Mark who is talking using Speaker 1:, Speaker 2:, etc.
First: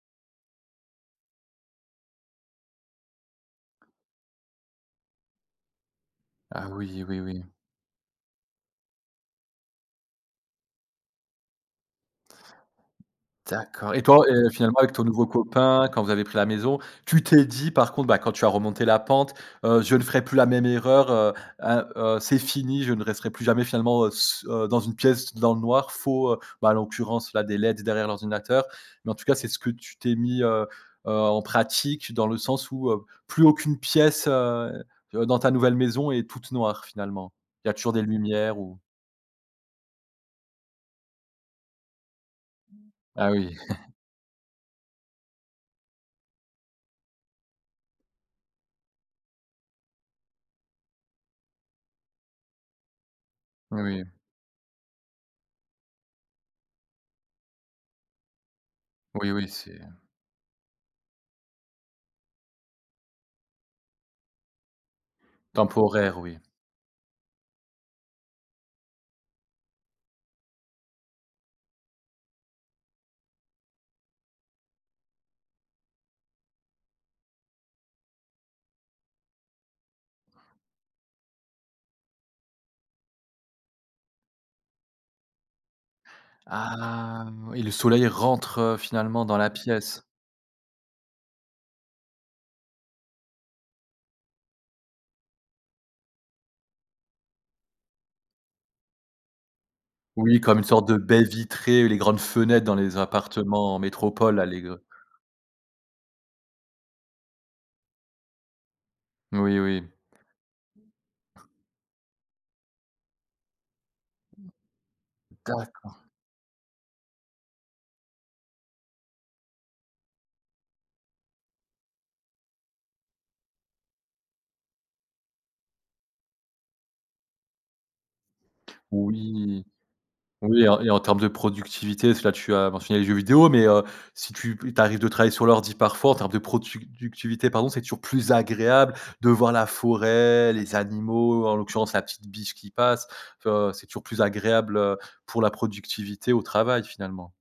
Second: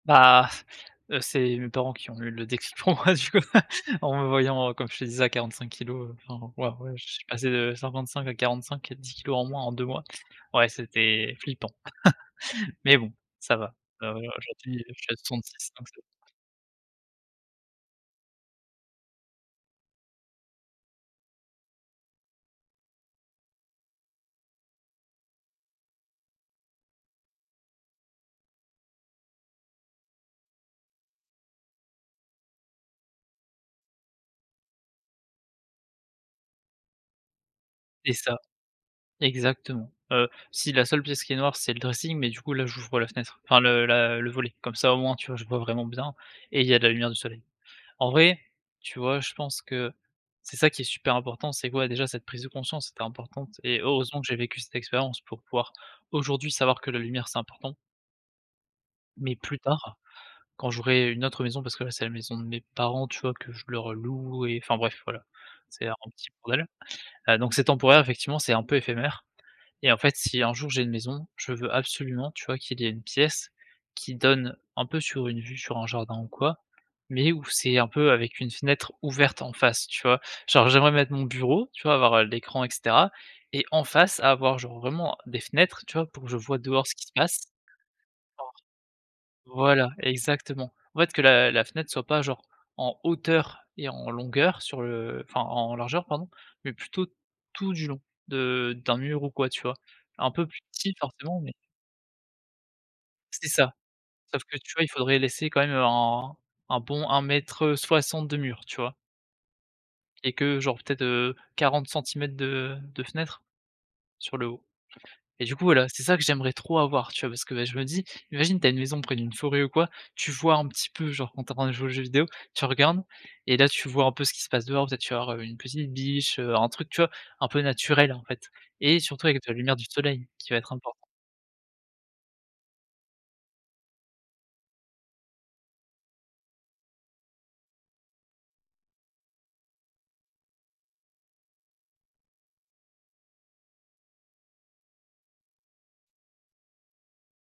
Speaker 1: Bah, heu, c'est mes parents qui ont eu le déclic pour moi, du coup, en me voyant, heu, comme je te disais à 45 kilogrammes, enfin,
Speaker 2: Ah
Speaker 1: voilà, ouais,
Speaker 2: oui,
Speaker 1: je
Speaker 2: oui,
Speaker 1: suis
Speaker 2: oui.
Speaker 1: passé de 55 à 45, à 10 kilogrammes en moins en 2 mois. Ouais c'était flippant, mais bon, ça va.
Speaker 2: D'accord, et
Speaker 1: Heu,
Speaker 2: toi, et finalement
Speaker 1: aujourd'hui, heu,
Speaker 2: avec
Speaker 1: je
Speaker 2: ton
Speaker 1: suis à
Speaker 2: nouveau
Speaker 1: 66 donc
Speaker 2: copain,
Speaker 1: c'est
Speaker 2: quand vous avez pris la maison, tu t'es dit par contre, bah, quand tu as remonté la pente, heu: «Je ne ferai plus la même erreur, heu, ah, heu, c'est fini, je ne resterai plus jamais finalement, heu, s heu, dans une pièce dans le noir, faut, heu» bah, en l'occurrence, là, des LEDs derrière l'ordinateur, mais en tout cas, c'est ce que tu t'es mis, heu, heu, en pratique dans le sens où, heu, plus aucune pièce, heu, heu, dans ta nouvelle maison est toute noire finalement? Il y a toujours des
Speaker 1: C'est ça.
Speaker 2: lumières ou?
Speaker 1: Exactement. Heu, si, la seule pièce qui est noire c'est le dressing, mais du coup là, j'ouvre la
Speaker 2: Ah
Speaker 1: fenêtre
Speaker 2: oui.
Speaker 1: enfin le la le volet, comme ça au moins, tu vois, je vois vraiment bien, et il y a de la lumière du soleil. En vrai, tu vois, je pense que c'est ça qui est super important, c'est que, ouais, déjà cette prise de conscience était importante et
Speaker 2: Oui, oui.
Speaker 1: heureusement que j'ai vécu cette expérience pour pouvoir aujourd'hui savoir que la lumière, c'est important.
Speaker 2: Oui,
Speaker 1: Mais
Speaker 2: oui,
Speaker 1: plus
Speaker 2: c'est
Speaker 1: tard, quand j'aurai une autre maison parce que là, c'est la maison de mes parents, tu vois, que je leur loue et enfin, bref, voilà, c'est un
Speaker 2: temporaire,
Speaker 1: petit
Speaker 2: oui.
Speaker 1: bordel. Heu, donc c'est temporaire, effectivement, c'est un peu éphémère, et en fait, si un jour, j'ai une maison, je veux absolument, tu vois, qu'il y ait une pièce qui donne un peu sur une vue sur un jardin ou quoi, mais où c'est un peu avec une fenêtre ouverte en face, tu vois? Genre j'aimerais mettre mon bureau, tu vois, avoir, heu, l'écran et cetera, et en face, avoir, genre, vraiment des fenêtres, tu vois, pour que je vois dehors ce qui se
Speaker 2: Ah,
Speaker 1: passe.
Speaker 2: oui le soleil rentre, heu, finalement dans la
Speaker 1: Voilà
Speaker 2: pièce.
Speaker 1: exactement. En fait, que la la fenêtre soit pas, genre, en hauteur et en longueur sur le enfin, en largeur pardon, mais plutôt tout du long de d'un mur ou quoi, tu vois? Un
Speaker 2: Oui,
Speaker 1: peu
Speaker 2: comme
Speaker 1: plus
Speaker 2: une sorte
Speaker 1: petit
Speaker 2: de baie
Speaker 1: forcément, mais
Speaker 2: vitrée, les grandes fenêtres dans les
Speaker 1: C'est ça.
Speaker 2: appartements en métropole,
Speaker 1: Sauf
Speaker 2: là
Speaker 1: que,
Speaker 2: les
Speaker 1: tu
Speaker 2: gre
Speaker 1: vois, il faudrait laisser quand même un un bon 1 m, heu, 60 de mur, tu vois?
Speaker 2: Oui, oui.
Speaker 1: Et que, genre, peut-être, heu, 40 centimètres de de fenêtre sur le haut. Et du coup, voilà, c'est
Speaker 2: D'accord.
Speaker 1: ça que j'aimerais trop avoir, tu vois? Parce que, bah, je me dis: «Imagine, tu as une maison près d'une forêt ou quoi, tu vois, un petit peu, genre, quand tu es en train de jouer aux jeux vidéos, tu regardes et là, tu vois un peu ce qui se passe dehors, peut-être tu vas voir, heu, une petite biche, heu, un truc, tu vois, un peu naturel, en fait» et surtout avec de la
Speaker 2: Oui,
Speaker 1: lumière du soleil qui va
Speaker 2: oui, et
Speaker 1: être
Speaker 2: en et en
Speaker 1: import
Speaker 2: termes de productivité, parce que là, tu as mentionné les jeux vidéo, mais heu, si tu p il t'arrive de travailler sur l'ordi parfois, en termes de productivité pardon, c'est toujours plus agréable de voir la forêt, les animaux, en l'occurrence la petite biche qui passe, tu vois, c'est toujours plus agréable, heu, pour la productivité au travail, finalement.